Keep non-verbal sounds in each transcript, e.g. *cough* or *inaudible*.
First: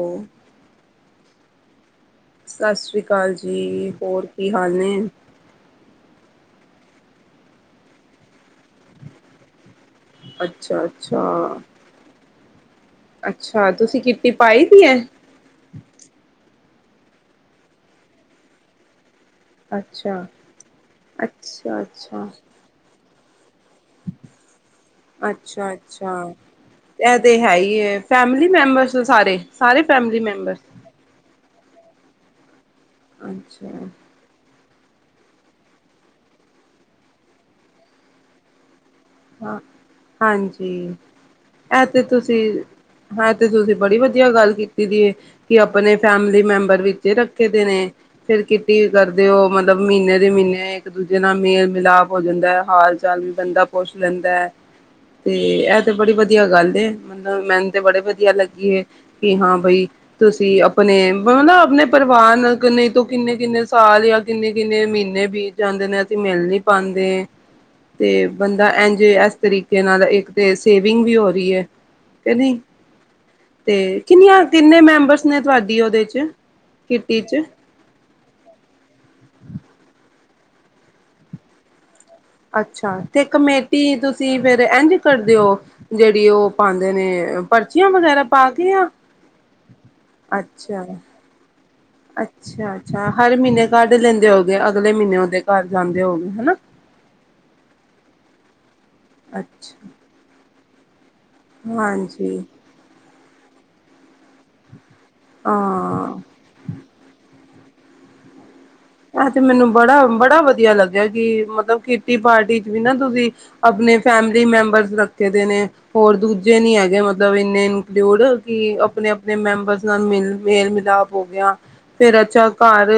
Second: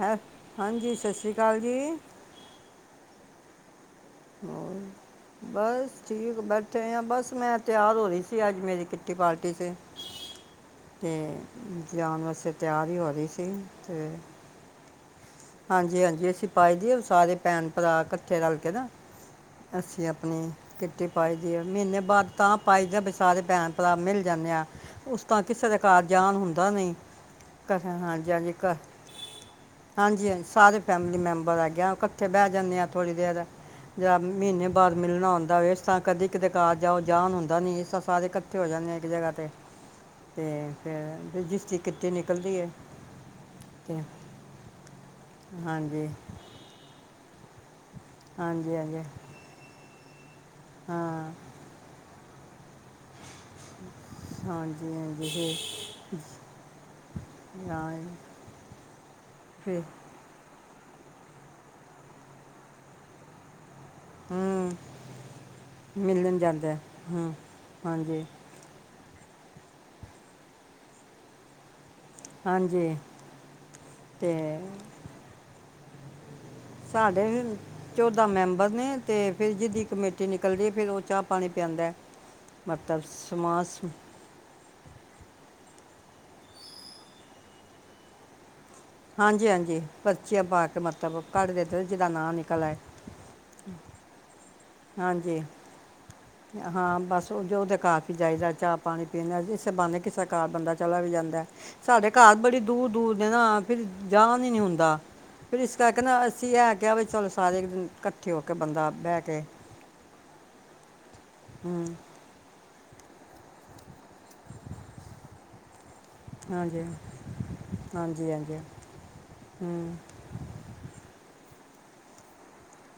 ਹੈਂ? ਹਾਂਜੀ, ਸਤਿ ਸ੍ਰੀ ਅਕਾਲ ਜੀ। ਸਤ ਸ੍ਰੀ਼ ਅਕਾਲ ਜੀ। ਹੋਰ ਕਿ ਹਾਲ ਨੇ? ਬਸ ਠੀਕ, ਬੈਠੇ ਹੋਏ ਆ। ਬਸ ਮੈਂ ਤਿਆਰ ਹੋ ਰਹੀ ਸੀ। ਅੱਜ ਮੇਰੀ ਕਿਟੀ ਪਾਰਟੀ ਸੀ। *inaudible* ਤੇ ਅੱਛਾ-ਅੱਛਾ, ਜਾਣ ਵਾਸਤੇ ਤਿਆਰ ਹੀ ਹੋ ਰਹੀ ਸੀ ਅੱਛਾ! ਤੁਸੀਂ ਕਿੱਟੀ ਪਾਈ ਪੀ ਐ? ਹਾਂਜੀ-ਹਾਂਜੀ, ਅਸੀਂ ਪਏਦੇ ਸਾਰੇ ਭੈਣ -ਭਰਾ ਇਕੱਠੇ ਰਲ ਕੇ ਨਾ। ਅੱਸੀਂ ਅੱਛਾ, ਆਪਣੀ ਕਿੱਟੀ ਪਾਈ ਦੀਏ, ਅੱਛਾ, ਮਹੀਨੇ ਅੱਛਾ, ਬਾਅਦ ਤਾਂ ਪਾਈ ਦੀ ਐ ਬਈ, ਸਾਰੇ ਭੈਣ-ਭਰਾ ਮਿਲ ਜਾਂਣ। ਨੇ ਆ *unintelligible* ਉਸ ਤਰਾਂ ਤਾਂ ਕਿਸੇ ਅੱਛਾ, ਦੇ ਘਰ ਅੱਛਾ। ਜਾਨ ਹੁੰਦਾ ਨਹੀਂ, ਇਹ ਤੇ ਹੈ ਹੀ ਹੈ, ਫੈਮਿਲੀ ਹਾਂਜੀ-ਹਾਂਜੀ। ਮੈਂਬਰਸ ਸਾਰੇ, ਸਾਰੇ ਫੈਮਿਲੀ ਹਾਂਜੀ-ਹਾਂਜੀ, ਮੈਂਬਰ? ਸਾਰੇ ਫੈਮਿਲੀ ਮੈਂਬਰ ਹੈਗੇ ਆ। ਇਕੱਠੇ ਬਹਿ ਜਾਂਣੇ ਆ ਥੋੜੀ ਦੇਰ ਅੱਛਾ, ਯਾਂ ਮਹੀਨੇ ਬਾਹਰ ਮਿਲਣਾ ਹੁੰਦਾ ਏ। ਇਸ ਤਾਂ ਕਦੇ-ਕਦੇ ਕਾਰ ਜਾਓ, ਜਾਣ ਹੁੰਦਾ ਨੀ। ਇਸ ਤਾਂ ਸਾਰੇ ਇਕੱਠੇ ਹੋ ਜਾਂਦੇ ਆ। ਇੱਕ ਜਗ੍ਹਾ 'ਤੇ। ਹਾਂ, ਤੇ ਹਾਂਜੀ, ਫਿਰ ਰਜਿਸਟਰੀ ਇਹ ਤੇ ਕਿੱਟੀ ਤੁਸੀਂ- ਨਿਕਲਦੀ ਹੈ ਇਹ ਤੇ ਤੁਸੀਂ ਬੜੀ ਵਧੀਆ ਗੱਲ ਕੀਤੀ। ਦੀ ਕਿ ਆਪਣੇ ਹਾਂਜੀ ਫੈਮਿਲੀ ਮੈਂਬਰ ਵਿੱਚ ਰੱਖੇ ਦੇ ਨੇ। ਫੇਰ ਹਾਂਜੀ ਕਿੱਟੀ ਹਾਂਜੀ ਕਰਦੇ ਹੋ, ਮਤਲਬ ਮਹੀਨੇ ਦੇ ਮਹੀਨੇ ਇੱਕ ਦੂਜੇ ਹਾਂ ਨਾਲ ਮੇਲ ਮਿਲਾਪ ਹੋ ਜਾਂਦਾ ਐ। ਹਾਲ- ਚਾਲ ਵੀ ਬੰਦਾ ਪੁੱਛ ਲੈਂਦਾ ਐ। ਹਾਂਜੀ ਹਾਂਜੀ ਤੇ ਇਹ ਤੇ ਬੜੀ ਵਧੀਆ ਗੱਲ ਏ, ਮਤਲਬ ਮੈਨੂੰ ਫਿਰ ਤੇ ਬੜੇ ਹਾਂ, ਵਧੀਆ ਲੱਗੀ ਹੈ, ਕਿ ਹਾਂ ਫਿਰ ਬਈ ਤੁਸੀਂ ਆਪਣੇ ਮਤਲਬ, ਆਪਣੇ ਪਰਿਵਾਰ ਕਿੰਨੇ ਤੋਂ ਕਿੰਨੇ-ਕਿੰਨੇ ਸਾਲ ਜਾਂ ਹੂੰ ਕਿੰਨੇ-ਕਿੰਨੇ ਮਹੀਨੇ ਬੀਤ ਜਾਂਦੇ ਨੇ, ਅਸੀਂ ਮਿਲਣ ਮਿਲ ਨਹੀਂ ਜਾਂਦਾ ਪਾਉਂਦੇ ਹੂੰ ਤੇ ਹਾਂਜੀ ਐਂਜ ਇਸ ਤਰੀਕੇ ਨਾਲ ਇੱਕ ਤਾਂ ਸੇਵਿੰਗ ਵੀ ਹੋ ਰਹੀ ਹੈ। ਕ ਨਹੀਂ? ਹਾਂਜੀ ਤੇ ਕਿੰਨੀਆਂ ਕਿੰਨੇ ਮੈਂਬਰਸ ਨੇ ਤੁਹਾਡੀ ਉਹਦੇ 'ਚ? ਕਿੱਟੀ ਸਾਡੇ ਚ ਚੌ ਦਾ ਮੈਂਬਰ ਨੇ ਤੇ ਫਿਰ ਜਿਦੀ ਕਮੇਟੀ ਨਿਕਲਦੀ ਏ। ਫੇਰ ਉਹ ਚਾਹ- ਪਾਣੀ ਪਿਆਦਾ। ਅੱਛਾ! ਤੇ ਕਮੇਟੀ ਤੁਸੀਂ ਫਿਰ ਤੇ ਇੰਝ ਕਦੇ ਓ। ਜਿਹੜੀ ਉਹ ਪਾਉਂਦੇ ਨੇ ਪਰਚੀਆਂ ਵਗੈਰਾ ਪਾ ਕੇ। ਆ ਹਾਂਜੀ-ਹਾਂਜੀ, ਪਰਚੀਆਂ ਪਾ ਕੇ ਮਤਲਬ ਕੱਢਦੇ। ਅੱਛਾ-ਅੱਛਾ, ਹਰ ਮਹੀਨੇ ਕੱਢ ਲੈਂਦੇ ਹੋਗੇ ਅਗਲੇ ਮਹੀਨੇ ਹਾਂਜੀ ਉਹਦੇ ਘਰ ਜਾਂਦੇ ਹੋਗੇ। ਹਨਾ ਹਾਂ, ਬਸ ਉਹ ਜੋ, ਉਹ ਤਾਂ ਕਾਫ਼ੀ ਚਾਹੀਦਾ ਚਾਹ -ਪਾਣੀ ਪੀਣ। ਇਸੇ ਅੱਛਾ ਬਾਣੇ ਕਿਸ ਦੇ ਘਰ ਬੰਦਾ। ਚਲਾ ਵੀ ਜਾਂਦਾ। ਸਾਡੇ ਘਰ ਹਾਂਜੀ ਬੜੀ ਦੂਰ- ਦੂਰ ਦੇ ਨਾ ਫਿਰ ਜਾਨ ਹੀ ਨੀ ਹੁੰਦਾ। ਫਿਰ ਇਸ ਕਰਕੇ ਹਾਂ ਨਾ, ਅਸੀਂ ਇਹ ਕਿਹਾ ਚਲ ਸਾਰੇ ਦਿਨ ਇਕੱਠੇ ਹੋ। ਕੇ ਬੰਦਾ ਬਹਿ ਆ ਤੇ ਕੇ ਮੈਨੂੰ ਬੜਾ, ਬੜਾ ਵਧੀਆ ਲੱਗਿਆ ਕਿ, ਮਤਲਬ ਹੂੰ ਕੀਟੀ ਪਾਰਟੀ। ਵੀ ਨਾ, ਤੁਸੀਂ ਆਪਣੇ ਫੈਮਿਲੀ ਮੈਂਬਰਸ ਰੱਖੇ ਦੇ ਨੇ। ਹੋਰ ਦੂਜੇ ਨੀ ਹਾਂਜੀ ਹੈਗੇ, ਮਤਲਬ ਇੰਨੇ ਇਨਕਲੂਡ ਹਾਂਜੀ ਹਾਂਜੀ ਕਿ ਆਪਣੇ- ਆਪਣੇ ਮੈਂਬਰਸ ਹੂੰ ਨਾਲ ਮਿਲ ਮੇਲ- ਮ ਹੋ ਗਿਆ ਫੇਰ ਅੱਛਾ ਘਰ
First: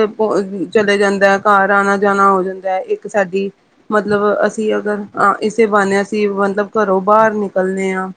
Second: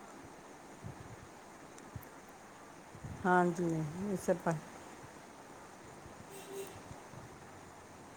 ਚਲੇ ਜਾਂਦਾ ਹੈ। ਘਰ ਆਣਾ -ਜਾਣਾ ਹੋ ਜਾਂਦਾ। ਇੱਕ ਸਾਡੀ ਹਾਂਜੀ ਮਤਲਬ ਇਸ ਪਰ ਅਸੀਂ ਅਗਰ ਅਹ! ਇਸੇ ਬਹਾਨੇ ਅਸੀਂ ਮਤਲਬ ਘਰੋਂ ਬਾਹਰ ਨਿਕਲਦੇ ਹਾਂ।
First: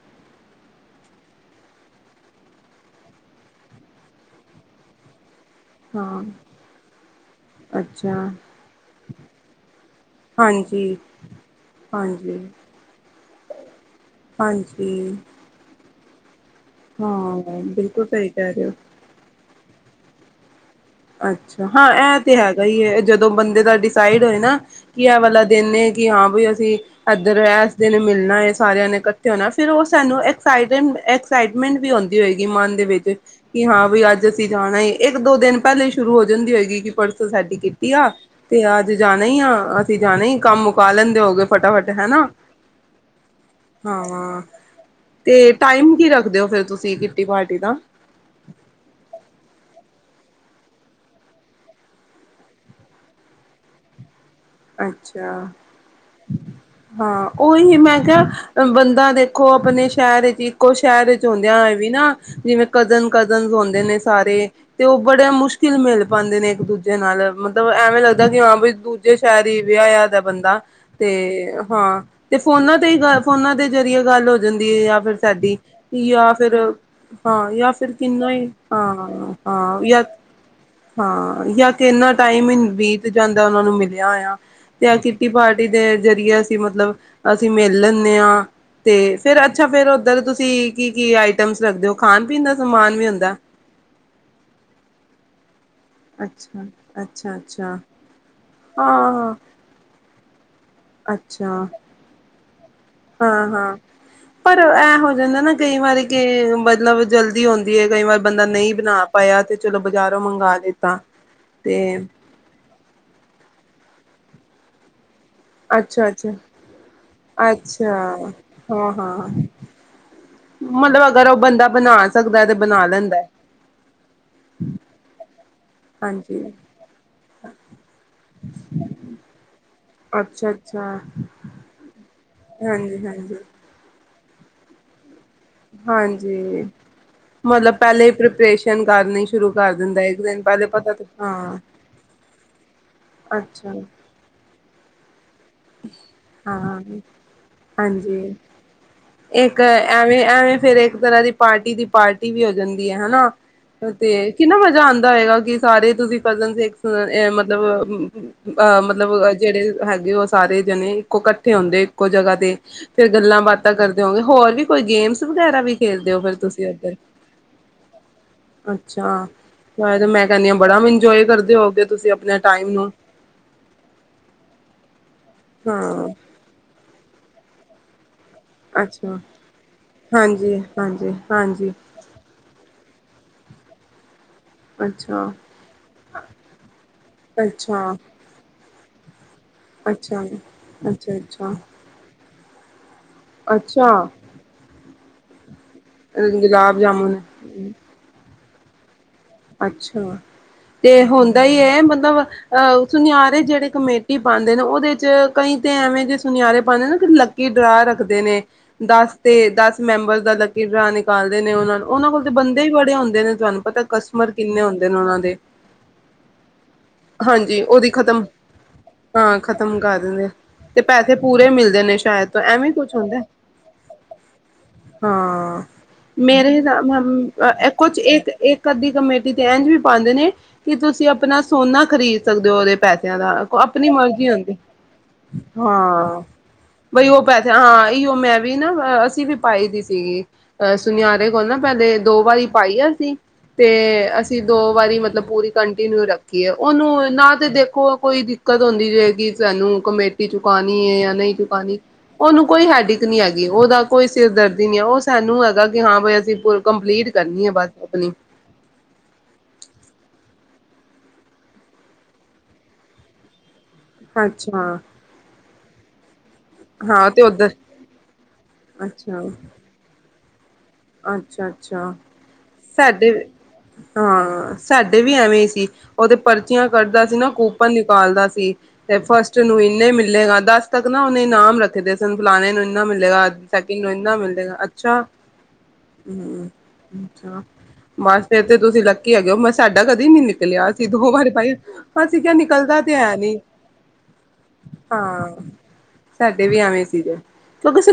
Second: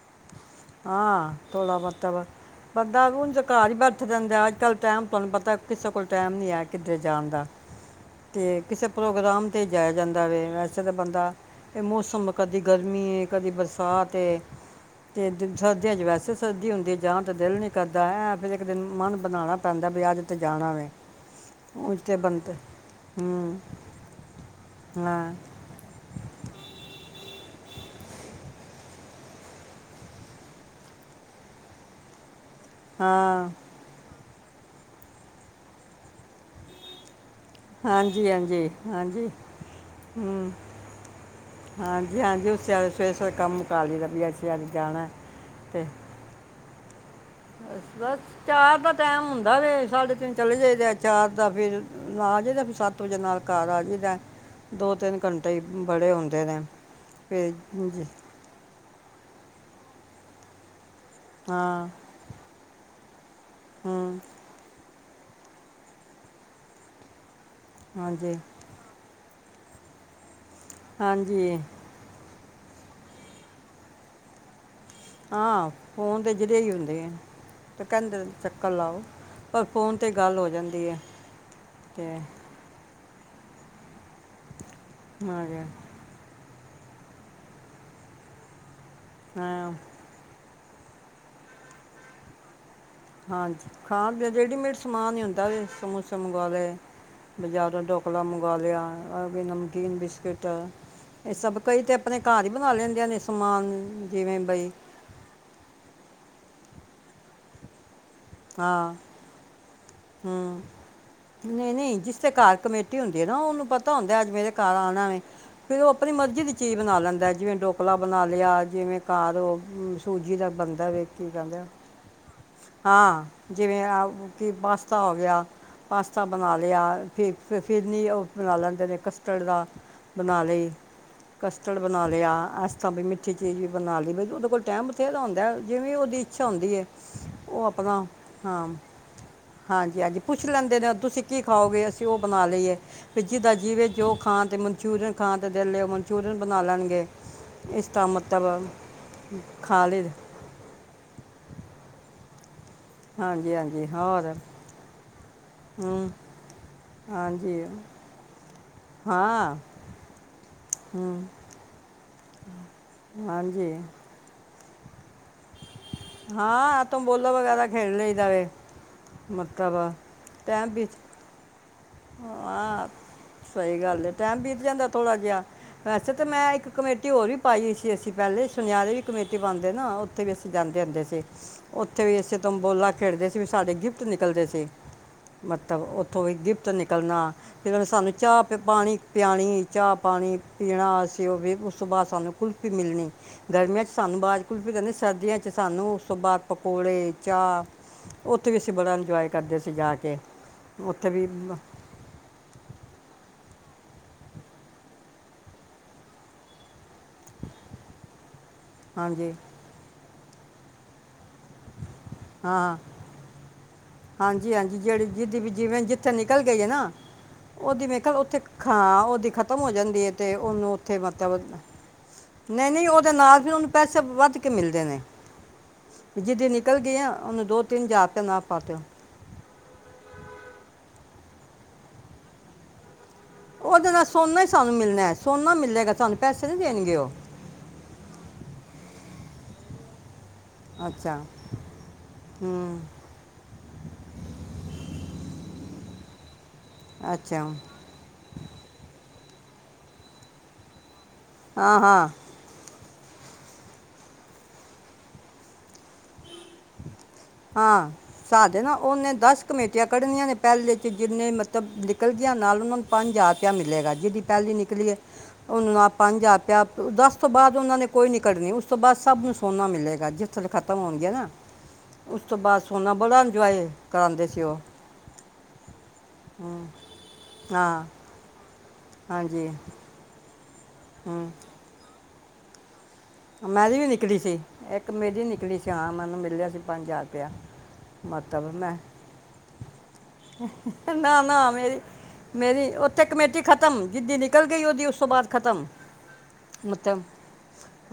ਹਾਂ ਤੋਲਾ ਮਤਬ *unintelligible* ਬੰਦਾ ਹੁਣ ਘਰ ਹੀ ਬੈਠ ਦਿੰਦਾ ਅੱਜ -ਕੱਲ ਟਾਈਮ ਤੁਹਾਨੂੰ ਪਤਾ। ਕਿਸੇ ਕੋਲ ਹਾਂ ਟਾਈਮ ਨਹੀ ਆ ਕਿੱਧਰ ਜਾਣ ਦਾ। ਅੱਛਾ ਤੇ ਕਿਸੇ ਪ੍ਰੋਗਰਾਮ ਤੇ ਜਾਇਆ ਜਾਂਦਾ ਵੇ। ਵੈਸੇ ਤੇ ਹਾਂਜੀ ਬੰਦਾ ਇਹ ਮੌਸਮ ਹਾਂਜੀ ਕਦੀ ਗਰਮੀ ਹੈ, ਕਦੀ ਬਰਸਾਤ‌ ਹੈ। ਹਾਂਜੀ ਅਤੇ ਸਰਦੀਆਂ 'ਚ ਵੈਸੇ ਸਰਦੀ ਹੁੰਦੀ ਜਾਣ ਤਾਂ ਹਾਂ ਦਿਲ ਨਹੀਂ ਬਿਲਕੁਲ ਕਰਦਾ ਸਹੀ ਹੈ ਫਿਰ ਕਹਿ ਇੱਕ ਰਹੇ ਹੋ ਦਿਨ ਮਨ ਬਣਾਉਣਾ। ਵੀ ਅੱਜ ਤੇ ਜਾਣਾ ਵੇ *unintelligible* ਅੱਛਾ! ਹਾਂ, ਉਂਝ ਇਹ ਤੇ ਬੰਦ ਹੈਗਾ ਹੀ ਜਦੋਂ ਹੂੰ ਬੰਦੇ ਦਾ ਡਿਸਾਈਡ ਹੋਏ ਨਾ ਕਿ ਇਹ ਹਾਂ ਵਾਲਾ ਦਿਨ ਐ ਕਿ ਹਾਂ ਬਈ ਅਸੀਂ। ਏਸ ਦਿਨ ਮਿਲਣਾ ਹੈ। ਸਾਰਿਆਂ ਨੇ ਇਕੱਠੇ ਹੋਣਾ ਫਿਰ ਉਹ ਸਾਨੂੰ ਐਕਸਾਇਡ ਐਕਸਾਈਟਮੈਂਟ ਹੁੰਦੀ ਹੋਏਗੀ। ਮਨ ਦੇ ਵਿੱਚ ਹਾਂ ਕਿ ਹਾਂ ਵੀ ਅੱਜ ਅਸੀਂ ਜਾਣਾ ਇੱਕ- ਦੋ ਦਿਨ ਪਹਿਲੇ ਸ਼ੁਰੂ ਹੋ ਜਾਂਦੀ ਹੋਏਗੀ ਕਿ ਪਰਸੋ ਅੱਜ ਸਾਡੀ ਕਿਟੀ ਕੀਤੀ ਆ ਹਾਂਜੀ ਤੇ ਹਾਂਜੀ ਅੱਜ ਜਾਣਾ ਹਾਂਜੀ ਹੀ ਆ, ਅਸੀਂ ਜਾਣਾ ਹੀ ਹੂੰ ਕੰਮ ਮੁਕਾ ਲੈਂਦੇ ਹੋ ਗਏ ਫਟਾਫਟ ਹਨਾ। ਹਾਂਜੀ ਹਾਂਜੀ, ਉਸ ਸਵੇਰੇ- ਸਵੇਰੇ ਕੰਮ ਮੁਕਾ ਲਈਏ ਦਾ ਕਿ ਹਾਂ ਅਸੀਂ ਅੱਜ ਜਾਣਾ ਹੈ। ਤੇ ਟਾਈਮ ਕਿ ਰੱਖਦੇ ਹੋ ਫਿਰ ਤੁਸੀਂ? ਕਿੱਟੀ ਪਾਰਟੀ ਦਾ ਬਸ ਚਾਰ ਦਾ ਟੈਮ ਹੁੰਦਾ ਵੇ, ਸਾਡੇ ਤਿੰਨ ਚਲੇ ਜਾਈਦਾ ਚਾਰ ਦਾ ਫੇਰ ਨਾ ਆ ਜਾਈਦਾ ਫਿਰ ਸੱਤ ਵਜੇ ਨਾਲ ਘਰ ਆ ਜਾਈਦਾ। ਦੋ ਤਿੰਨ ਅੱਛਾ ਘੰਟੇ ਹੀ ਬੜੇ ਹੁੰਦੇ ਨੇ। ਹਾਂ ਫਿਰ ਉਹੀ ਮੈਂ ਜੀ ਕਿਹਾ ਬੰਦਾ ਦੇਖੋ ਆਪਣੇ ਸ਼ਹਿਰ ਵਿੱਚ ਇੱਕੋ ਸ਼ਹਿਰ ਵਿੱਚ ਹੁੰਦਿਆਂ ਹੋਇਆਂ ਹਾਂ ਵੀ ਨਾ ਜਿਵੇਂ ਕਜ਼ਨ ਕਜ਼ਨ ਹੁੰਦੇ ਨੇ ਹੂੰ ਸਾਰੇ ਤੇ ਉਹ ਬੜੇ ਮੁਸ਼ਕਿਲ ਮਿਲ ਪਾਦੇ ਨੇ ਇੱਕ ਦੂਜੇ ਨਾਲ ਮਤਲਬ ਐਵੇਂ ਲੱਗਦਾ ਹਾਂਜੀ ਕਿ ਹਾਂ ਬਈ ਦੂਜੇ ਸ਼ਹਿਰ ਹੀ ਵਿਆਹਿਆ ਦਾ ਬੰਦਾ ਤੇ ਹਾਂਜੀ ਹਾਂ। ਤੇ ਫੋਨਾਂ ਤੇ ਹੀ ਗੱਲ ਫੋਨਾਂ ਦੇ ਜ਼ਰੀਏ ਗੱਲ ਹੋ ਜਾਂਦੀ ਹੈ। ਫਿਰ ਸਾਡੀ ਹਾਂ ਫੋਨ ਜਾਂ ਤੇ ਫਿਰ ਜਿਹੜੇ ਹੀ ਹੁੰਦੇ ਆ ਹਾਂ ਜਾਂ ਤੇ ਫਿਰ ਕਹਿੰਦੇ ਕਿੰਨਾ ਹੀ ਚੱਕਰ ਲਾਓ ਹਾਂ ਪਰ ਹਾਂ ਫੋਨ ਯਾ ਤੇ ਗੱਲ ਹੋ ਜਾਂਦੀ ਹੈ ਹਾਂ ਜਾਂ ਤੇ ਕਿੰਨਾ ਟਾਈਮ ਵੀ ਜਾਂਦਾ ਉਹਨਾਂ ਨੂੰ ਮਿਲਿਆ ਹੋਇਆ ਤੇ ਕਿੱਟੀ ਹਾਂ ਜੀ, ਪਾਰਟੀ ਦੇ ਜਰੀਏ ਮਤਲਬ ਅਸੀਂ ਮਿਲ ਲੈਂਦੇ ਹਾਂ ਤੇ ਫੇਰ ਅੱਛਾ ਹਾਂ ਫੇਰ ਉੱਧਰ ਤੁਸੀਂ ਕੀ ਕੀ ਆਈਟਮ ਰੱਖਦੇ ਹੋ ਖਾਣ ਪੀਣ ਦਾ ਸਮਾਨ ਵੀ ਹੁੰਦਾ ਹਾਂਜੀ ਖਾਣ ਪੀਣ ਰੇਡੀਮੇਡ ਸਮਾਨ ਹੀ ਹੁੰਦਾ ਸਮੋਸੇ‌ ਅੱਛਾ ਅੱਛਾ। ਅੱਛਾ ਬਜ਼ਾਰੋਂ ਢੋਕਲਾ ਮੰਗਵਾ ਲਿਆ ਹਾਂ ਹਾਂ ਨਮਕੀਨ ਬਿਸਕੁਟ ਇਹ ਸਭ ਅੱਛਾ ਕਈ ਤੇ ਆਪਣੇ ਘਰ ਹੀ ਬਣਾ ਲੈਂਦੇ ਨੇ ਹਾਂ ਸਮਾਨ ਹਾਂ ਜਿਵੇਂ ਪਰ ਬਈ ਇਹ ਹੋ ਜਾਂਦਾ ਨਾ ਕਈ ਵਾਰੀ ਕਿ ਬਚੇ ਮਤਲਬ ਜਲਦੀ ਹੁੰਦੀ ਹੈ ਕਈ ਵਾਰ ਬੰਦਾ ਨਹੀਂ ਹਾਂ ਬਣਾ ਪਾਇਆ ਤੇ ਚਲੋ ਬਾਜ਼ਾਰੋਂ ਮੰਗਵਾ ਹੂੰ ਲਿੱਤਾ ਨਹੀਂ ਤੇ ਨਹੀਂ ਜਿਸ ਤੇ ਘਰ ਕਮੇਟੀ ਹੁੰਦੀ ਆ ਨਾ ਉਹਨੂੰ ਪਤਾ ਪਤਾ ਹੁੰਦਾ ਅੱਜ ਮੇਰੇ ਘਰ ਆਣਾ ਹੈ। ਫਿਰ ਉਹ ਅੱਛਾ ਆਪਣੀ ਅੱਛਾ ਮਰਜ਼ੀ ਦੀ ਚੀਜ਼ ਬਣਾ ਲੈਂਦਾ ਜਿਵੇਂ ਡੋਕਲਾ ਅੱਛਾ ਬਣਾ ਲਿਆ ਹਾਂ ਜਿਵੇਂ ਹਾਂ ਘਰ ਸੂਜ਼ੀ ਮਤਲਬ ਅਗਰ ਉਹ ਬੰਦਾ ਬਣਾ ਸਕਦਾ ਤੇ ਬਣਾ ਲੈਂਦਾ ਹਾਂ ਹੈ। ਜਿਵੇਂ ਕਿ ਪਾਸਤਾ ਹੋ ਗਿਆ। ਪਾਸਤਾ ਹਾਂਜੀ ਬਣਾ ਲਿਆ ਫੇਰ ਫਿਰ ਨੀ ਉਹ ਬਣਾ ਲੈਂਦੇ ਨੇ ਕਸਟਰਡ ਦਾ ਬਣਾ ਅੱਛਾ ਲਈ ਅੱਛਾ। ਕਸਟਡ ਬਣਾ ਲਿਆ ਐਸ ਤਾਂ ਹਾਂਜੀ ਮਿੱਠੀ ਹਾਂਜੀ ਚੀਜ਼ ਵੀ ਬਣਾ ਲਈ ਬਈ ਉਹਦੇ ਕੋਲ ਟੈਮ ਬਥੇਰਾ ਹੁੰਦਾ। ਜਿਵੇਂ ਉਹਦੀ ਇੱਛਾ ਹਾਂਜੀ ਹੁੰਦੀ ਹੈ। ਉਹ ਮਤਲਬ ਆਪਣਾ ਪਹਿਲੇ ਹੀ ਹਾਂ ਪ੍ਰੀਪਰੇਸ਼ਨ ਕਰਨੀ ਸ਼ੁਰੂ ਕਰ ਹਾਂਜੀ ਦਿੰਦਾ ਹਾਂਜੀ ਇੱਕ ਦਿਨ ਪੁੱਛ ਪਹਿਲੇ ਲੈਂਦੇ ਨੇ ਪਤਾ ਤੁਸੀਂ ਕੀ ਹਾਂ ਖਾਓਗੇ ਉਹ ਬਣਾ ਲਈਏ ਫਿਰ ਜਿਦਾ ਅੱਛਾ ਜੀਵੇ ਜੋ ਖਾਣ ਤੇ ਮਨਚੂਰੀਅਨ ਖਾਂ ਦੇ ਦਿਲ ਉਹ ਮਨਚੂਰੀਅਨ ਬਣਾ ਹਾਂ ਲੈਣਗੇ ਇਸਦਾ ਹਾਂਜੀ ਮਤਲਬ ਇੱਕ ਖਾ ਲਈ ਐਵੇਂ ਐਵੇਂ ਫੇਰ ਇੱਕ ਤਰ੍ਹਾਂ ਦੀ ਪਾਰਟੀ ਦੀ ਪਾਰਟੀ ਵੀ ਹੋ ਜਾਂਦੀ ਹੈ ਹਨਾ। ਹਾਂਜੀ ਹਾਂਜੀ ਤੇ ਹੋਰ ਕਿੰਨਾ ਮਜ਼ਾ ਆਦਾ ਹੈਗਾ ਕਿ ਸਾਰੇ ਹੂੰ ਤੁਸੀਂ ਕਜ਼ਨ ਮਤਲਬ ਹਾਂਜੀ ਮਤਲਬ, ਜਿਹੜੇ ਹੈਗੇ ਉਹ ਸਾਰੇ ਜਣੇ, ਇੱਕੋ ਇਕੱਠੇ ਹੁੰਦੇ, ਇੱਕੋ ਜਗ੍ਹਾ ਤੇ। ਫੇਰ ਗੱਲਾਂ ਬਾਤਾਂ ਕਰਦੇ ਹੋਗੇ। ਹੋਰ ਵੀ ਕੋਈ ਗੇਮਸ ਵਗੈਰਾ ਵੀ ਖੇਲਦੇ ਹੋ ਫਿਰ ਤੁਸੀਂ ਓਧਰ। ਅੱਛਾ, ਤੇ ਮੈਂ ਕਹਿੰਦੀ ਹਾਂ ਬੜਾ ਵੀ ਇੰਜੋਏ ਕਰਦੇ ਹੋਗੇ ਤੁਸੀਂ ਆਪਣੇ ਟਾਈਮ ਹਾਂ, ਨੂੰ ਸਹੀ ਗੱਲ ਹੈ। ਟੈਮ ਬੀਤ ਜਾਂਦਾ ਥੋੜਾ ਜਿਹਾ। ਹਾਂ ਵੈਸੇ ਤਾਂ ਮੈਂ ਇੱਕ ਕਮੇਟੀ ਹੋਰ ਵੀ ਪਾਈ ਸੀ ਅਸੀਂ। ਪਹਿਲੇ ਸੁਨਿਆਰੀ ਵੀ ਅੱਛਾ ਕਮੇਟੀ ਪਾਂਦੇ ਹੈ ਨਾ। ਉੱਥੇ ਵੀ ਅਸੀਂ ਹਾਂਜੀ ਜਾਂਦੇ ਹੁੰਦੇ ਹਾਂਜੀ ਸੀ। ਹਾਂਜੀ ਉੱਥੇ ਵੀ ਅਸੀਂ ਤੰਬੋਲਾ ਖੇਡਦੇ ਸੀ। ਸਾਡੇ ਗਿਫਟ ਨਿਕਲਦੇ ਸੀ। ਅੱਛਾ ਮਤਲਬ ਉੱਥੋਂ ਵੀ ਗਿਫਟ ਨਿਕਲ ਨਿਕਲਣਾ। ਫਿਰ, ਉਹਨੇ ਅੱਛਾ ਸਾਨੂੰ ਚਾਹ ਤੇ ਪਾਣੀ ਪਿਆਣੀ। ਚਾਹ ਅੱਛਾ, ਪਾਣੀ ਪੀਣਾ, ਸਿ ਉਹ ਵੀ ਅੱਛਾ-ਅੱਛਾ, ਉਸ ਤੋਂ ਬਾਅਦ ਸਾਨੂੰ ਕੁਲਫੀ ਮਿਲਣੀ। ਗਰਮੀਆਂ ਚ ਅੱਛਾ ਸਾਨੂੰ, ਬਾਜ਼ ਕੁਲਫੀ ਤੇ ਸਰਦੀਆਂ ਚ ਤੇ ਸਾਨੂੰ, ਉਸ ਤੋਂ ਬਾਅਦ ਗੁਲਾਬ ਪਕੌੜੇ, ਜਾਮੁਨ ਚਾਹ ਉਥੇ ਵੀ ਅਸੀਂ ਬੜਾ ਇੰਜੋਏ ਕਰਦੇ ਸੀ ਜਾ ਅੱਛਾ। ਕੇ ਤੇ ਉੱਥੇ ਵੀ ਹੁੰਦਾ ਮ- ਹੀ ਹੈ, ਮਤਲਬ ਮਤਲਬ ਅਹ, ਸੁਨਿਆਰੇ ਜਿਹੜੇ ਕਮੇਟੀ ਪਾਦੇ ਨੇ। ਉਹਦੇ ਚ ਕਈ ਤਾਂ ਐਵੇਂ ਜਿਹੇ ਸੁਨਿਆਰੇ ਪਾਦੇ ਨਾ ਲੱਕੀ ਡਰਾ ਰੱਖਦੇ ਨੇ। ਦਸ ਹਾਂਜੀ ਤੇ, ਦਸ ਮੈਂਬਰ ਦਾ ਲੱਕੀ ਡਰਾ ਨਿਕਾਲਦੇ ਨੇ। ਉਹਨਾਂ ਨੂੰ ਉਹ ਕੋਲ ਤਾਂ ਬੰਦੇ ਹੀ ਹਾਂ ਬੜੇ ਆਦੇ ਨੇ। ਤੁਹਾਨੂੰ ਪਤਾ ਕਸਟਮਰ ਹਾਂਜੀ। ਕਿੰਨੇ ਹਾਂਜੀ। ਹੁੰਦੇ ਨੇ ਜਿਹੜੀ ਉਹਨਾਂ ਦੇ ਜਿਦੀ ਵੀ, ਜਿਵੇਂ ਜਿੱਥੇ ਨਿਕਲ ਗਈ ਹੈ ਨਾ ਹਾਂਜੀ ਉਹ ਦੀ ਉਹਦੀ ਵੇਕ ਖ਼ਤਮ ਉੱਥੇ ਹਾਂ ਉਹ ਦੀ ਖਤਮ ਹੋ ਖ਼ਤਮ ਕਰ ਜਾਂਦੀ ਹ ਦਿੰਦੇ ਤੇ ਉਹਨੂੰ ਤੇ ਉੱਥੇ ਪੈਸੇ ਮਤਲਬ ਪੂਰੇ ਮਿਲਦੇ ਨੇ ਸ਼ਾਇਦ ਤੋਂ ਨਹੀਂ! ਐਵੇਂ ਨਹੀਂ! ਕੁਛ ਉਹਦੇ ਹੁੰਦਾ ਨਾਲ ਦੇ ਉਹਨੂੰ ਪੈਸੇ ਵੱਧ ਕੇ ਮਿਲਦੇ ਨੇ। ਹਾਂ ਜਿੱਦਾਂ ਮੇਰੇ ਨਿਕਲ ਗਏ ਆ। ਉਹਨੂੰ ਦੋ ਤਿੰਨ ਹਜ਼ਾਰ ਨਾਲ ਕਦੀ ਕਮੇਟੀ ਤੇ ਇਂਝ ਵੀ ਪਾਉਂਦੇ ਨੇ, ਕਿ ਤੁਸੀਂ ਆਪਣਾ ਸੋਨਾ ਖਰੀਦ ਸਕਦੇ ਹੋ ਉਹਦੇ ਪੈਸੇ ਦਾ ਦਾ ਆਪਣੀ ਉਹਦੇ ਨਾਲ ਮਰਜ਼ੀ ਸੋਨਾ ਹੀ ਆਉਂਦੀ। ਸਾਨੂੰ ਮਿਲਣਾ ਹੈ ਸੋਨਾ ਮਿਲੇਗਾ ਸਾਨੂੰ ਹਾਂ! ਪੈਸੇ ਨਹੀਂ ਦੇਣਗੇ ਬਈ ਉਹ ਪੈਸੇ ਹਾਂ, ਇਓ ਮੈਂ ਵੀ ਨਾ, ਅਸੀਂ ਵੀ ਪਾਈ ਦੀ ਸੀਗੀ ਅਹ ਅੱਛਾ ਸੁਨਿਆਰੇ ਕੋਲ ਨਾ, ਪਹਿਲੇ ਦੋ ਵਾਰੀ ਪਾਈ ਹੂੰ ਆ ਅਸੀਂ। ਤੇ, ਅਸੀਂ ਦੋ ਵਾਰੀ, ਮਤਲਬ ਪੂਰੀ ਕੰਟੀਨਿਊ ਰੱਖੀ। ਉਹਨੂੰ, ਨਾ ਅੱਛਾ ਤੇ ਦੇਖੋ ਕੋਈ ਦਿੱਕਤ ਹੁੰਦੀ ਜਾਏਗੀ। ਸਾਨੂੰ ਕਮੇਟੀ ਚੁਕਾਉਣੀ ਹੈ ਜਾਂ ਨਹੀਂ ਪਾਉਣੀ ਹਾਂ ਹਾਂ ਉਹਨੂੰ ਕੋਈ ਹੀਡੈਕ ਨਹੀਂ ਹੈਗੀ। ਉਹਦਾ ਕੋਈ ਸਿਰ ਦਰਦੀ ਹੀ ਨਹੀਂ ਹੈ। ਉਹ ਸਾਨੂੰ ਹੈਗਾ ਕਿ ਹਾਂ ਬਈ ਅਸੀਂ ਕੰਪਲੀਟ ਕਰਨੀ ਆ ਬੱਸ ਆਪਣੀ ਦੇ ਨਾ, ਉਹਨੇ ਦਸ ਕਮੇਟੀਆਂ ਕੱਢਣੀਆਂ ਨੇ ਪਹਿਲੇ 'ਚ ਜਿੰਨੇ ਮਤਲਬ, ਨਿਕਲਦੀਆਂ ਨਾਲ ਉਹਨਾਂ ਨੂੰ ਪੰਜ ਹਜ਼ਾਰ ਮਿਲੇਗਾ। ਜਿਹਦੀ ਪਹਿਲੀ ਅੱਛਾ ਨਿਕਲੀਏ ਹੈ, ਉਨ੍ਹ ਨੂੰ ਪੰਜ ਹਾਂ ਦਸ ਤੇ ਤੋਂ ਉੱਧਰ ਬਾਅਦ ਉਹਨਾਂ ਨੇ ਕੋਈ ਨੀ ਕੱਢਣੀ। ਉਸ ਤੋਂ ਬਾਅਦ ਅੱਛਾ ਸਭ ਨੂੰ ਸੋਨਾ ਮਿਲੇਗਾ। ਜਿੱਥ ਅੱਛਾ! ਅੱਛਾ! ਸੋਨਾ ਸਾਡੇ, ਬੜਾ ਇੰਜੋਏ ਕਰਾਉਂਦੇ ਸੀ ਹਾਂ ਉਹ ਸਾਡੇ ਵੀ ਐਵੇਂ ਸੀ। ਓਹ ਤੇ ਪਰਚੀਆਂ ਕੱਢਦਾ ਸੀ। ਨਾ ਕੂਪਨ ਹਾਂ ਨਿਕਾਲਦਾ ਸੀ। ਤੇ ਫਸਟ ਹਾਂਜੀ ਨੂੰ ਇੰਨੇ ਮਿਲੇਗਾ। ਦਸ ਤੱਕ ਨਾ ਉਹਨੇ ਹੂੰ ਇਨਾਮ ਰੱਖੇ ਦੇ ਸਨ। ਫਲਾਣੇ ਨੂੰ ਇ ਮਿਲੇਗਾ। ਮੇਰੀ ਸੈਕਿੰਡ ਵੀ ਨੂੰ ਇੰਨਾ ਨਿਕਲੀ ਸੀ ਮਿਲੇਗਾ। ਇੱਕ ਅੱਛਾ! ਮੇਰੀ ਨਿਕਲੀ ਸੀ ਹਾਂ ਮੈਨੂੰ ਹਮ। ਮਿਲਿਆ ਸੀ ਰੁਪਇਆ ਅੱਛ। ਮਸ- ਮਤਲਬ ਤੇ ਮੈਂ ਤੁਸੀਂ ਲੱਕੀ ਆਗੇ ਹੋ। ਮੈਂ ਸਾਡਾ ਕਦੇ ਨੀ ਨਿਕਲਿਆ। ਅਸੀਂ ਦੋ ਨਾ ਵਾਰੀ ਨਾ ਪਾਈ। ਮੇਰੀ ਅਸੀਂ ਕਿਹਾ! ਮੇਰੀ ਨਿਕਲਦਾ ਤੇ ਉੱਥੇ ਹੈਆ ਨੀ। ਕਮੇਟੀ ਖਤਮ ਜਿੱਦੀ ਨਿਕਲ ਗਈ ਉਹਦੀ ਉਸ ਤੋਂ ਹਾਂ! ਬਾਅਦ ਖਤਮ ! ਸਾਡੇ ਵੀ ਆਵੇਂ ਮਤਲਬ ਸੀਗੇ।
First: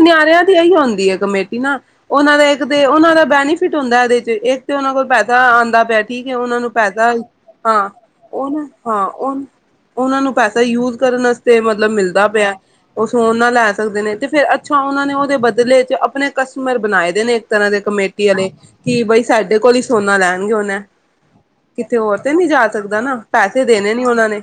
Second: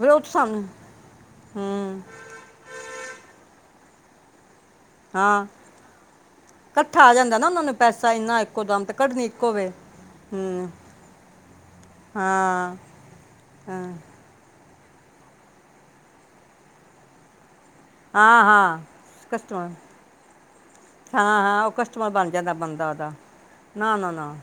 ਵਿਰੋਧ ਦੀ ਸਾਨੂੰ ਇਹੀ ਆਉਂਦੀ ਹੈ। ਕਮੇਟੀ ਨਾ ਹੂੰ ਉਹਨਾਂ ਦਾ ਇਕ ਤੇ ਬੈਨੀਫਿਟ, ਇੱਕ ਤੇ ਉਹਨਾਂ ਦਾ ਬੈਨੀਫਿਟ ਹੁੰਦਾ ਇਹਦੇ ਚ ਤੇ ਉਹਨਾਂ ਕੋਲ ਪੈਸਾ ਹਾਂ ਆਉਂਦਾ ਪਿਆ, ਠੀਕ ਹੈ। ਉਹਨਾਂ ਨੂੰ ਇਕੱਠਾ ਪੈਸਾ, ਆ ਜਾਂਦਾ ਨਾ ਉਹਨਾਂ ਨੂੰ ਹਾਂ ਪੈਸਾ ਇੰਨਾ ਉਹ ਇੱਕੋ ਨਾ, ਦਮ ਤੇ ਹਾਂ। ਕੱਢਣੀ ਉਹ ਇੱਕੋ ਵੇ ਉਹਨਾਂ ਨੂੰ ਪੈਸਾ ਹੂੰ ਯੂਜ ਕਰਨ ਵਾਸਤੇ, ਮਤਲਬ ਮਿਲਦਾ ਪਿਆ। ਹਾਂ ਉਹ ਸੋਨਾ ਲੈ ਹਾਂ, ਸਕਦੇ ਨੇ ਤੇ ਫੇਰ ਪਿੱਛਾ ਉਹਨਾਂ ਨੇ ਉਹਦੇ ਬਦਲੇ ਚ ਆਪਣੇ ਕਸਟਮਰ ਬਣਾਏ ਦੇ ਨੇ। ਇਸ ਤਰ੍ਹਾਂ ਦੇ ਕਮੇਟੀ ਹਾਂ ਵਾਲੇ, ਹਾਂ ਕਿ ਬਈ ਸਾਡੇ ਕਸਟਮਰ ਕੋਲ ਹੀ ਸੋਨਾ ਲੈਣਗੇ ਹੁਣ ਐ। ਹਾਂ ਹਾਂ ਉਹ ਕਿਤੇੇ ਕਸਟਮਰ ਹੋਰ ਬਣ ਤੇ ਨੀ ਜਾਂਦਾ ਜਾ ਬੰਦਾ ਸਕਦਾ ਉਹਦਾ ਨਾ। ਪੈਸੇ ਦੇਣੇ ਨਾ ਨੀ ਨਾ ਨਾ ਉਹਨਾਂ ਨੇ।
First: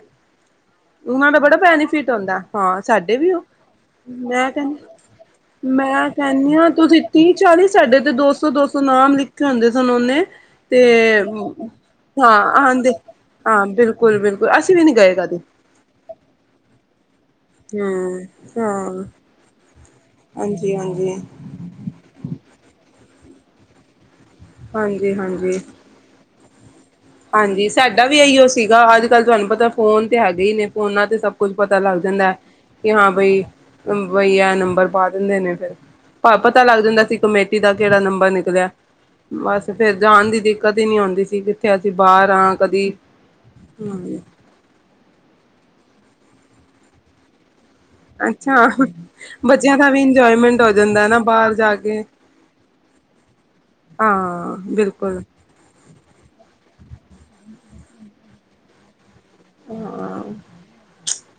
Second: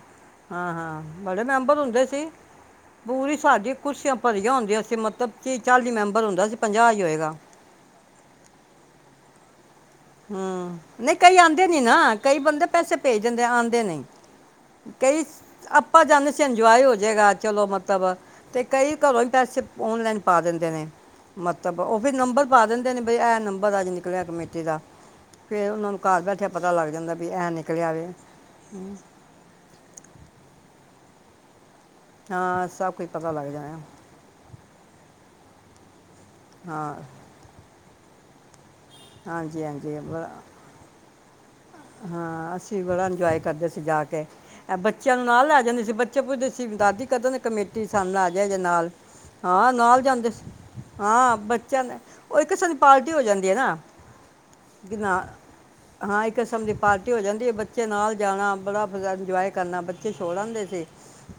ਹਾਂ ਹਾਂ ਉਹਨਾਂ ਦਾ ਬੜੇ ਬੜਾ ਮੈਂਬਰ ਹੁੰਦੇ ਬੈਨੀਫਿਟ ਸੀ ਆਉਂਦਾ ਐ। ਹਾ! ਸਾਡੇ ਵੀ ਪੂਰੀ ਉਹ, ਸਾਡੀ ਕੁਰਸੀਆਂ ਮੈਂ ਭਰੀਆਂ ਕਹਿੰਦੀ ਹੁੰਦੀਆਂ ਸੀ ਮਤਲਬ ਕਿ ਮੈਂ ਮੈਂਬਰ ਹੁੰਦਾ ਸੀ ਕਹਿੰਦੀ ਹ, ਤੁਸੀਂ ਹੀ ਹੋਏਗਾ ਤੀਹ ਚਾਲੀ ਸਾਡੇ ਤੇ ਦੋ ਸੌ ਦੋ ਸੌ ਨਾਮ ਲਿਖੇ ਹੁੰਦੇ ਸੀ। ਉਹਨੇ। ਹੂੰ ਤੇ, ਨਹੀਂ ਕਈ ਆਂਦੇ ਨਹੀਂ ਨਾ ਹਾਂ ਕਈ ਬੰਦੇ ਪੈਸੇ ਭੇਜ ਦਿੰਦੇ ਹਾਂ! ਆਂਦੇ ਨਹੀਂ ਬਿਲਕੁਲ! ਬਿਲਕੁਲ! ਅਸੀਂ ਵੀ ਨੀ ਗਏ ਕਈ, ਕਦੇ ਆਪਾਂ ਜਾਂਦੇ ਸੀ, ਇੰਜੋਏ ਹੋਜਏਗਾ। ਚਲੋ, ਮਤਲਬ ਹਮ ਤੇ ਕਈ ਹਾਂ ਘਰੋਂ ਈ ਪੈਸੇ ਔਨਲੈਨ ਪਾ ਦਿੰਦੇ ਹਾਂਜੀ ਨੇ। ਹਾਂਜੀ ਮਤਲਬ, ਔ ਫਿਰ ਨੰਬਰ ਪਾ ਦਿੰਦੇ ਨੇ ਬਈ ਏ ਨੰਬਰ ਅਜ ਨ ਨਿਕਲਆ ਕਮੇਟੀ ਦਾ ਤੇ ਹਾਂਜੀ। ਫਿਰ ਉਹਨਾਂ ਨੂੰ ਘਰ ਬੈਠਿਆ ਪਤਾ ਲੱਗ ਜਾਂਦਾ ਵੀ ਇਹ ਹਾਂਜੀ, ਨਿਕਲਿਆ ਸਾਡਾ ਵੇ ਵੀ ਅਈਯੋ ਸੀਗਾ। ਅੱਜ ਕੱਲ੍ਹ ਤੁਆਨੂੰ ਪਤਾ, ਫੋਨ ਤੇ ਹੈਗੇ ਈ ਨੇ ਫੋਨਾਂ, ਤੇ ਸਭ ਕੁੱਝ ਪਤਾ ਲੱਗ ਜਾਂਦਾ ਏ ਹਾਂ ਕਿ, ਸਭ ਕੁਝ ਹਾਂ ਪਤਾ ਬਈ, ਲੱਗ ਜਾਣਾ ਬਈ ੲ ਨੰਬਰ ਪਾ ਦਿੰਦੇ ਨੇ ਫੇਰ। ਹਾ ਪਤਾ ਲੱਗ ਹਾਂ ਜਾਂਦਾ ਸੀ, ਕਮੇਟੀ ਦਾ ਕੇੜਾ ਨੰਬਰ ਨਿਕਲਿਆ। ਹਾਂਜੀ ਬਸ ਫੇਰ ਹਾਂਜੀ ਬੜਾ ਜਾਣ ਦੀ ਦਿੱਕਤ ਈ ਨੀ ਆਂਦੀ ਸੀ। ਅਸੀਂ ਬਾਹਰ ਹਾਂ ਅਸੀਂ ਕਦੀ ਬੜਾ ਇੰਜੋਏ ਕਰਦੇ ਸੀ। ਜਾ ਹਮ ਕੇ ਬੱਚੇਆਂ ਨੂੰ ਨਾਲ ਲੈ ਜਾਂਦੇ ਸੀ। ਬੱਚੇ ਪੁੱਛਦੇ ਸੀ, ਦਾਦੀ ਕਦਨ ਕਮੇਟੀ ਸਨ ਲੈ ਜਯਾ ਜੇ ਅੱਛਾ ਨਾਲ। ਹਾਂ, ਬੱਚਿਆਂ ਦਾ ਵੀ ਨਾਲ ਜਾਂਦੇ ਇੰਜੋਏਮੈਂਟ ਹੋ ਜਾਂਦਾ ਨਾ ਹਾਂ ਬਾਹਰ ਜਾ ਬੱਚੇਆਂ ਨੇ ਕੇ ਔ ਇੱਕ ਪਾਰਟੀ ਹੋ ਜਾਂਦੀ ਏ ਨਾ। ਹਾਂ, ਕਿ ਨਾ ਬਿਲਕੁਲ। ਹਾਂ, ਇੱਕ ਕਿਸਮ ਦੀ ਪਾਰਟੀ ਹੋ ਜਾਂਦੀ ਹੈ। ਬੱਚੇ ਨਾਲ ਜਾਣਾ ਬੜਾ ਫ ਇੰਜੋਏ ਕਰਨਾ ਬੱਚੇ ਹਾਂ ਛੋੜ ਆਂਦੇ ਸੀ।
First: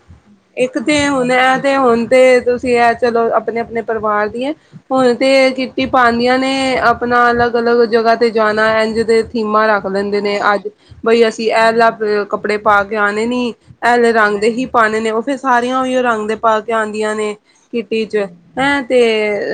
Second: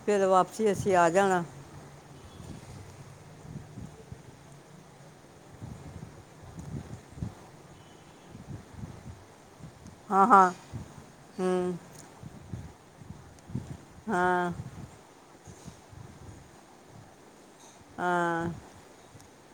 ਫੇਰ ਇੱਕ ਤੇ ਹੁਣ ਐ, ਤੇ ਹੁਣ, ਤੇ ਤੁਸੀਂ ਐ ਚਲੋ। ਆਪਣੇ ਆਪਣੇ ਪਰਿਵਾਰ ਦੀੇਏ, ਹੁਣ ਤੇ ਕਿਟੀ ਪਾਂਦੀਆਂ ਨੇ। ਅਪਣਾ ਅਲੱਗ ਅਲੱਗ ਜਗ੍ਹਾ ਤੇ ਜਾ ਏੰਝ ਦੇ ਥੀਮਾਂ ਰੱਖ ਲੈਂਦੇ ਹਾਂ ਨੇ। ਹਾਂ ਅੱਜ, ਬਈ, ਅਸੀਂ ਹੂੰ ਏਲਾ ਕੱਪੜੇ ਪਾ ਕੇ ਆਣੇ ਨੀ, ਏਲੇ ਰੰਗ ਦੇ ਹਾਂ ਹੀ ਪਾਣੇ ਨੇ। ਔ ਫੇਰ ਸਾਰੀਆਂ ਔਈਯੋ ਰੰਗ ਦੇ ਪਾ ਕੇ ਆਦੀਂਆਂ ਨੇ। ਕਿਟੀ ਚ ਹਾਂ ਹੈਂ, ਤੇ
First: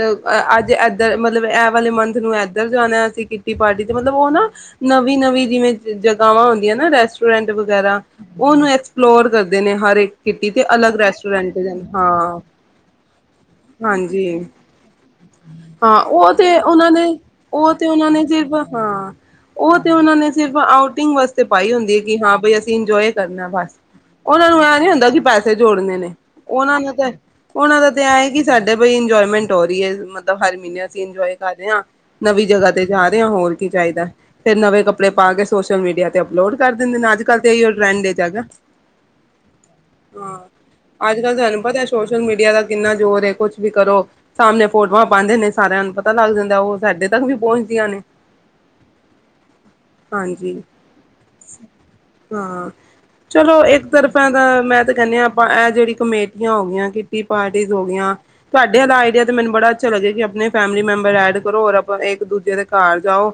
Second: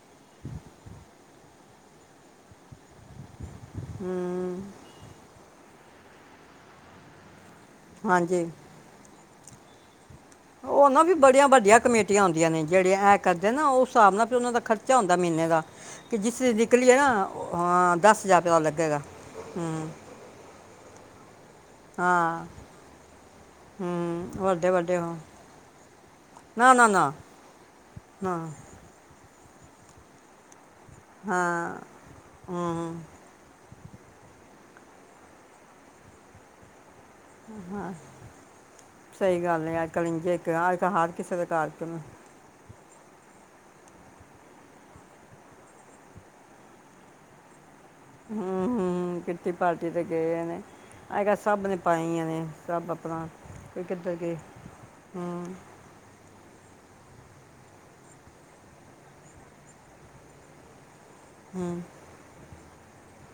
ਅ ਅੱਜ ਏਧਰ ਮਤਲਬ, ਏਹ ਵਾਲੇ ਮੰਥ ਨੂੰ ਏਧਰ ਜਾਣਾ ਅਸੀ ਕਿੱਟੀ ਪਾਰਟੀ, ਤੇ ਮਤਲਬ, ਔ ਨਾ ਹੂੰ ਨਵੀਂ-ਨਵੀਂ ਜੀਵੇ ਜਗਾਂਵਾ ਹੁੰਦੀਆਂ ਨਾ ਰੈਸਟੋਰੈਂਟ ਵਗੈਰਾ। ਹਾਂਜੀ ਔਨੂੰ ਐਕਸਪਲੋਰ ਕਰਦੇ ਨੇ, ਹਰ ਇੱਕ ਕਿੱਟੀ ਤੇ ਉਹ ਅਲੱਗ ਨਾ ਵੀ ਬੜੀਆਂ ਰੈਸਟੋਰੈਂਟ, ਵੱਡੀਆਂ ਕਮੇਟੀਆਂ ਹਾਂ ਹੁੰਦੀਆਂ ਨੇ ਜਿਹੜੇ ਐ ਕਰਦੇ ਨਾ ਉਸ ਹਿਸਾਬ ਨਾਲ ਫਿਰ ਹਾਂਜੀ। ਉਹਨਾਂ ਦਾ ਖਰਚਾ ਹੁੰਦਾ ਮਹੀਨੇ ਦਾ ਹਾਂ, ਕਿ ਔ ਜਿਸ ਦੀ ਤੇ ਔਨਾਂ ਨਿਕਲੀ ਹੈ ਨੇ, ਨਾ ਉਹ- ਔ ਤੇ ਹਾਂ ਔਨਾਂ ਨੇ ਰੁਪਏ ਸਿਰਫ ਦਾ ਲੱਗੇਗਾ ਹਾਂ। ਔ ਤੇ ਹੂੰ ਔਨਾਂ ਨੇ ਸਿਰਫ ਆਊਟ ਸ ਪਾਈ ਹੁੰਦੀ ਏ ਕਿ, ਹਾਂ ਬਈ, ਅਸੀਂ ਇੰਜੋਏ ਕਰਨਾ ਬਸ। ਹੂੰ ਔਨਾਂ ਨੂੰ ਵੱਡੇ ਐ ਨੀ ਵੱਡੇ ਹੁੰਦਾ ਹੋ ਕਿ ਪੈਸੇ ਜੋੜਨੇ ਨੇ। ਨਾ ਔਨਾਂ ਨਾ ਦਾ ਤਾਂ ਨਾ ਔਨਾਂ ਦਾ ਤੇ ਐ ਏ ਨਾ ਕਿ, ਸਾਡੇ ਬਈ ਇੰਜੋਏਮੈਂਟ ਹੋ ਰੀ ਏ। ਮਤਲਬ, ਹਰ ਮੀਨੇ ਅਸੀਂ ਇੰਜੋਏ ਕਰ ਰੇ ਹਾਂ ਆਂ, ਨਵੀ ਜਗ੍ਹਾ ਤੇ ਹੂੰ ਜਾ ਰੇ ਆਂ ਹੋਰ। ਕੀ ਚਾਈਦਾ। ਫਿਰ ਨਵੇਂ ਕੱਪੜੇ ਪਾ ਕੇ ਸੋਸ਼ਲ ਮੀਡੀਆ ਤੇ ਅਪਲੋਡ ਕਰ ਦਿੰਦੇ। ਅੱਜ-ਕੱਲ ਤੇ ਅਈਯੋ ਟਰੈੰਡ ਚ ਹੈਗਾ। ਸਹੀ ਗੱਲ ਹੈ ਅੱਜ ਕੱਲ੍ਹ ਇੰਜੇ ਹਾਂ, ਹਰ ਇੱਕ ਅੱਜ ਕੱਲ੍ਹ ਹਰ ਕਿਸੇ ਅੱਜ-ਕੱਲ੍ਹ ਦੇ ਤੁਹਾਨੂੰ ਘਰ ਪਤਾ ਚ ੲ, ਨਾ- ਸੋਸ਼ਲ ਮੀਡੀਆ ਦਾ ਕਿੰਨਾ ਜ਼ੋਰ ਏ! ਕੁੱਛ ਵੀ ਕਰੋ, ਸਾਮਣੇ ਫੋਟੋਆਂ ਪਾਂਦੇ ਨੇ। ਸਾਰਿਆਂ ਨੂੰ ਪਤਾ ਲੱਗ ਜਾਂਦਾ, ਉਹ ਸਾਡੇ ਤੱਕ ਵੀ ਪਹੁੰਚ ਹੂੰ-ਹੂੰ, ਕਿੱਟੀ ਪਾਰਟੀ ਤੇ ਗਏ ਏ ਨੇ। ਹਾਂਜੀ ਅਜ-ਕੱਲ੍ਹ ਸਭ ਨੇ ਪਾਈ ਆਂ ਨੇ ਹਾਂ ਸਭ ਆਪਣਾ ਚਲੋ ਕੋ ਇੱਕ ਕਿੱਧਰ ਤਰਫਾ ਕੇ ਤਾਂ ਮੈਂ ਤਾਂ ਕਹਿੰਦੀ ਹਾਂ ਆਪਾਂ ਹੂੰ। ਇਹ ਜਿਹੜੀ ਕਮੇਟੀਆਂ ਹੋ ਗਇਆ ਕਿਟੀ ਪਾਰਟੀਸ ਹੋ ਗਈਆਂ। ਤਵਾਡੇ ਅਲਾ ਆਈਡੀਆ ਤੇ ਮੈਨੂੰ ਬੜਾ ਅੱਛਾ ਲੱਗਿਆ ਕਿ ਅਪਣੇ ਫੈਮਲੀ ਮੈ ਐਡ ਕਰੋ, ਔਰ ਹੂੰ ਅਪਾਂ ਇੱਕ-ਦੂਜੇ ਦੇ ਕਾਰ ਜਾਓ।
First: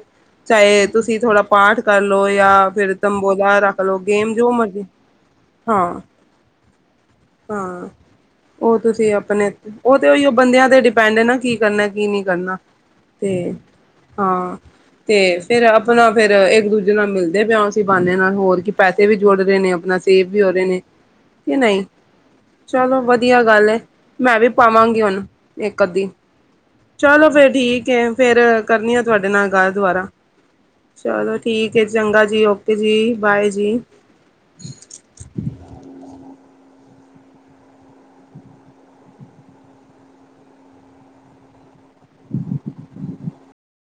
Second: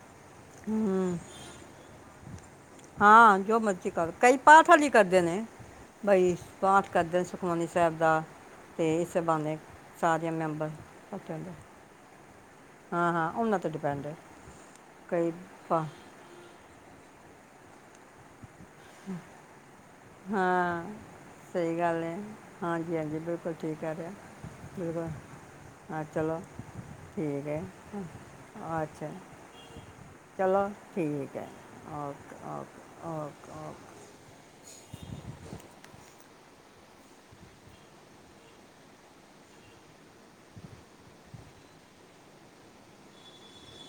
ਚਾਏ ਹੂੰ ਤੁਸੀਂ ਥੋੜਾ ਪਾਠ ਕਰਲੋ ਯਾਂ ਫਿਰ ਹਾਂ ਤੰਬੋਲਾ ਜੋ ਰੱਖ ਮਰਜ਼ੀ ਲੋ, ਕਰ ਗੇਮ ਕਈ ਜੋ ਪਾਠ ਮਰਜ਼ੀ ਵਾਲੀ ਕਰਦੇ ਨੇ ਹਾਂ ਬਈ, ਪਾਠ ਕਰਦੇ ਸੁਖਮਨੀ ਸਾਹਿਬ ਦਾ। ਔ, ਅਤੇ ਤੁਸੀਂ ਇਸੇ ਅਪਣੇ ਬਹਾਨੇ ਔ, ਤੇ ਸਾਰੇ ਔਈਯੋ ਬੰਦਿਆਂ ਮੈਂਬਰ ਤੇ ਡਿਪੈਂਡ ਏ ਨਾ, ਪਹੁੰਚਦੇ ਕੀ ਕਰਨਾ, ਕੀ ਨੀ ਕਰਨਾ। ਹਾਂ ਹਾਂ ਤੇ ਉਹਨਾਂ ਡਿਪੈਂਡ ਹੈ ਹਾਂ, ਤੇ ਕਈ ਫੇਰ ਪਾ ਅਪਣਾ, ਫੇਰ ਇੱਕ-ਦੂਜੇ ਨਾਲ ਮਿਲਦੇ ਪਏ ਆਂ, ਇਸੀਂ ਬੰਹਾਨੇ ਨਾਲ। ਹੋਰ ਕੀ, ਪੈਸੇ ਵੀ ਜੋੜ ਰਹੇ ਨੇ, ਅਪਣਾ ਸੇਫ ਵੀ ਹੋ ਰਹੇ ਨੇ। ਹਾਂ ਕਿ ਸਹੀ ਨਈ? ਗੱਲ ਹੈ ਹਾਂਜੀ ਚਲੋ ਹਾਂਜੀ ਵਧੀਆ ਬਿਲਕੁਲ ਗੱਲ ਠੀਕ ਏ। ਕਹਿ ਰਹੇ ਹੋ ਮੈਂ ਵੀ ਪਾਵਾਂਗੀ ਬਿਲਕੁਲ ਹੂਨ ਏਕ। ਹਾਂ ਚਲੋ। ਚਲੋ ਫੇਰ, ਠੀਕ ਏ। ਫੇਰ ਕਰਨੀ ਆ ਅੱਛਾ ਤੁਆਡੇ ਨਾਲ ਗੱਲ ਦੋਵਾਰਾ ਚਲੋ ਠੀਕ ਏ। ਜੀ ਓਕੇ ਔਕੇ-ਔਕੇ-ਔਕੇ। *unintelligible*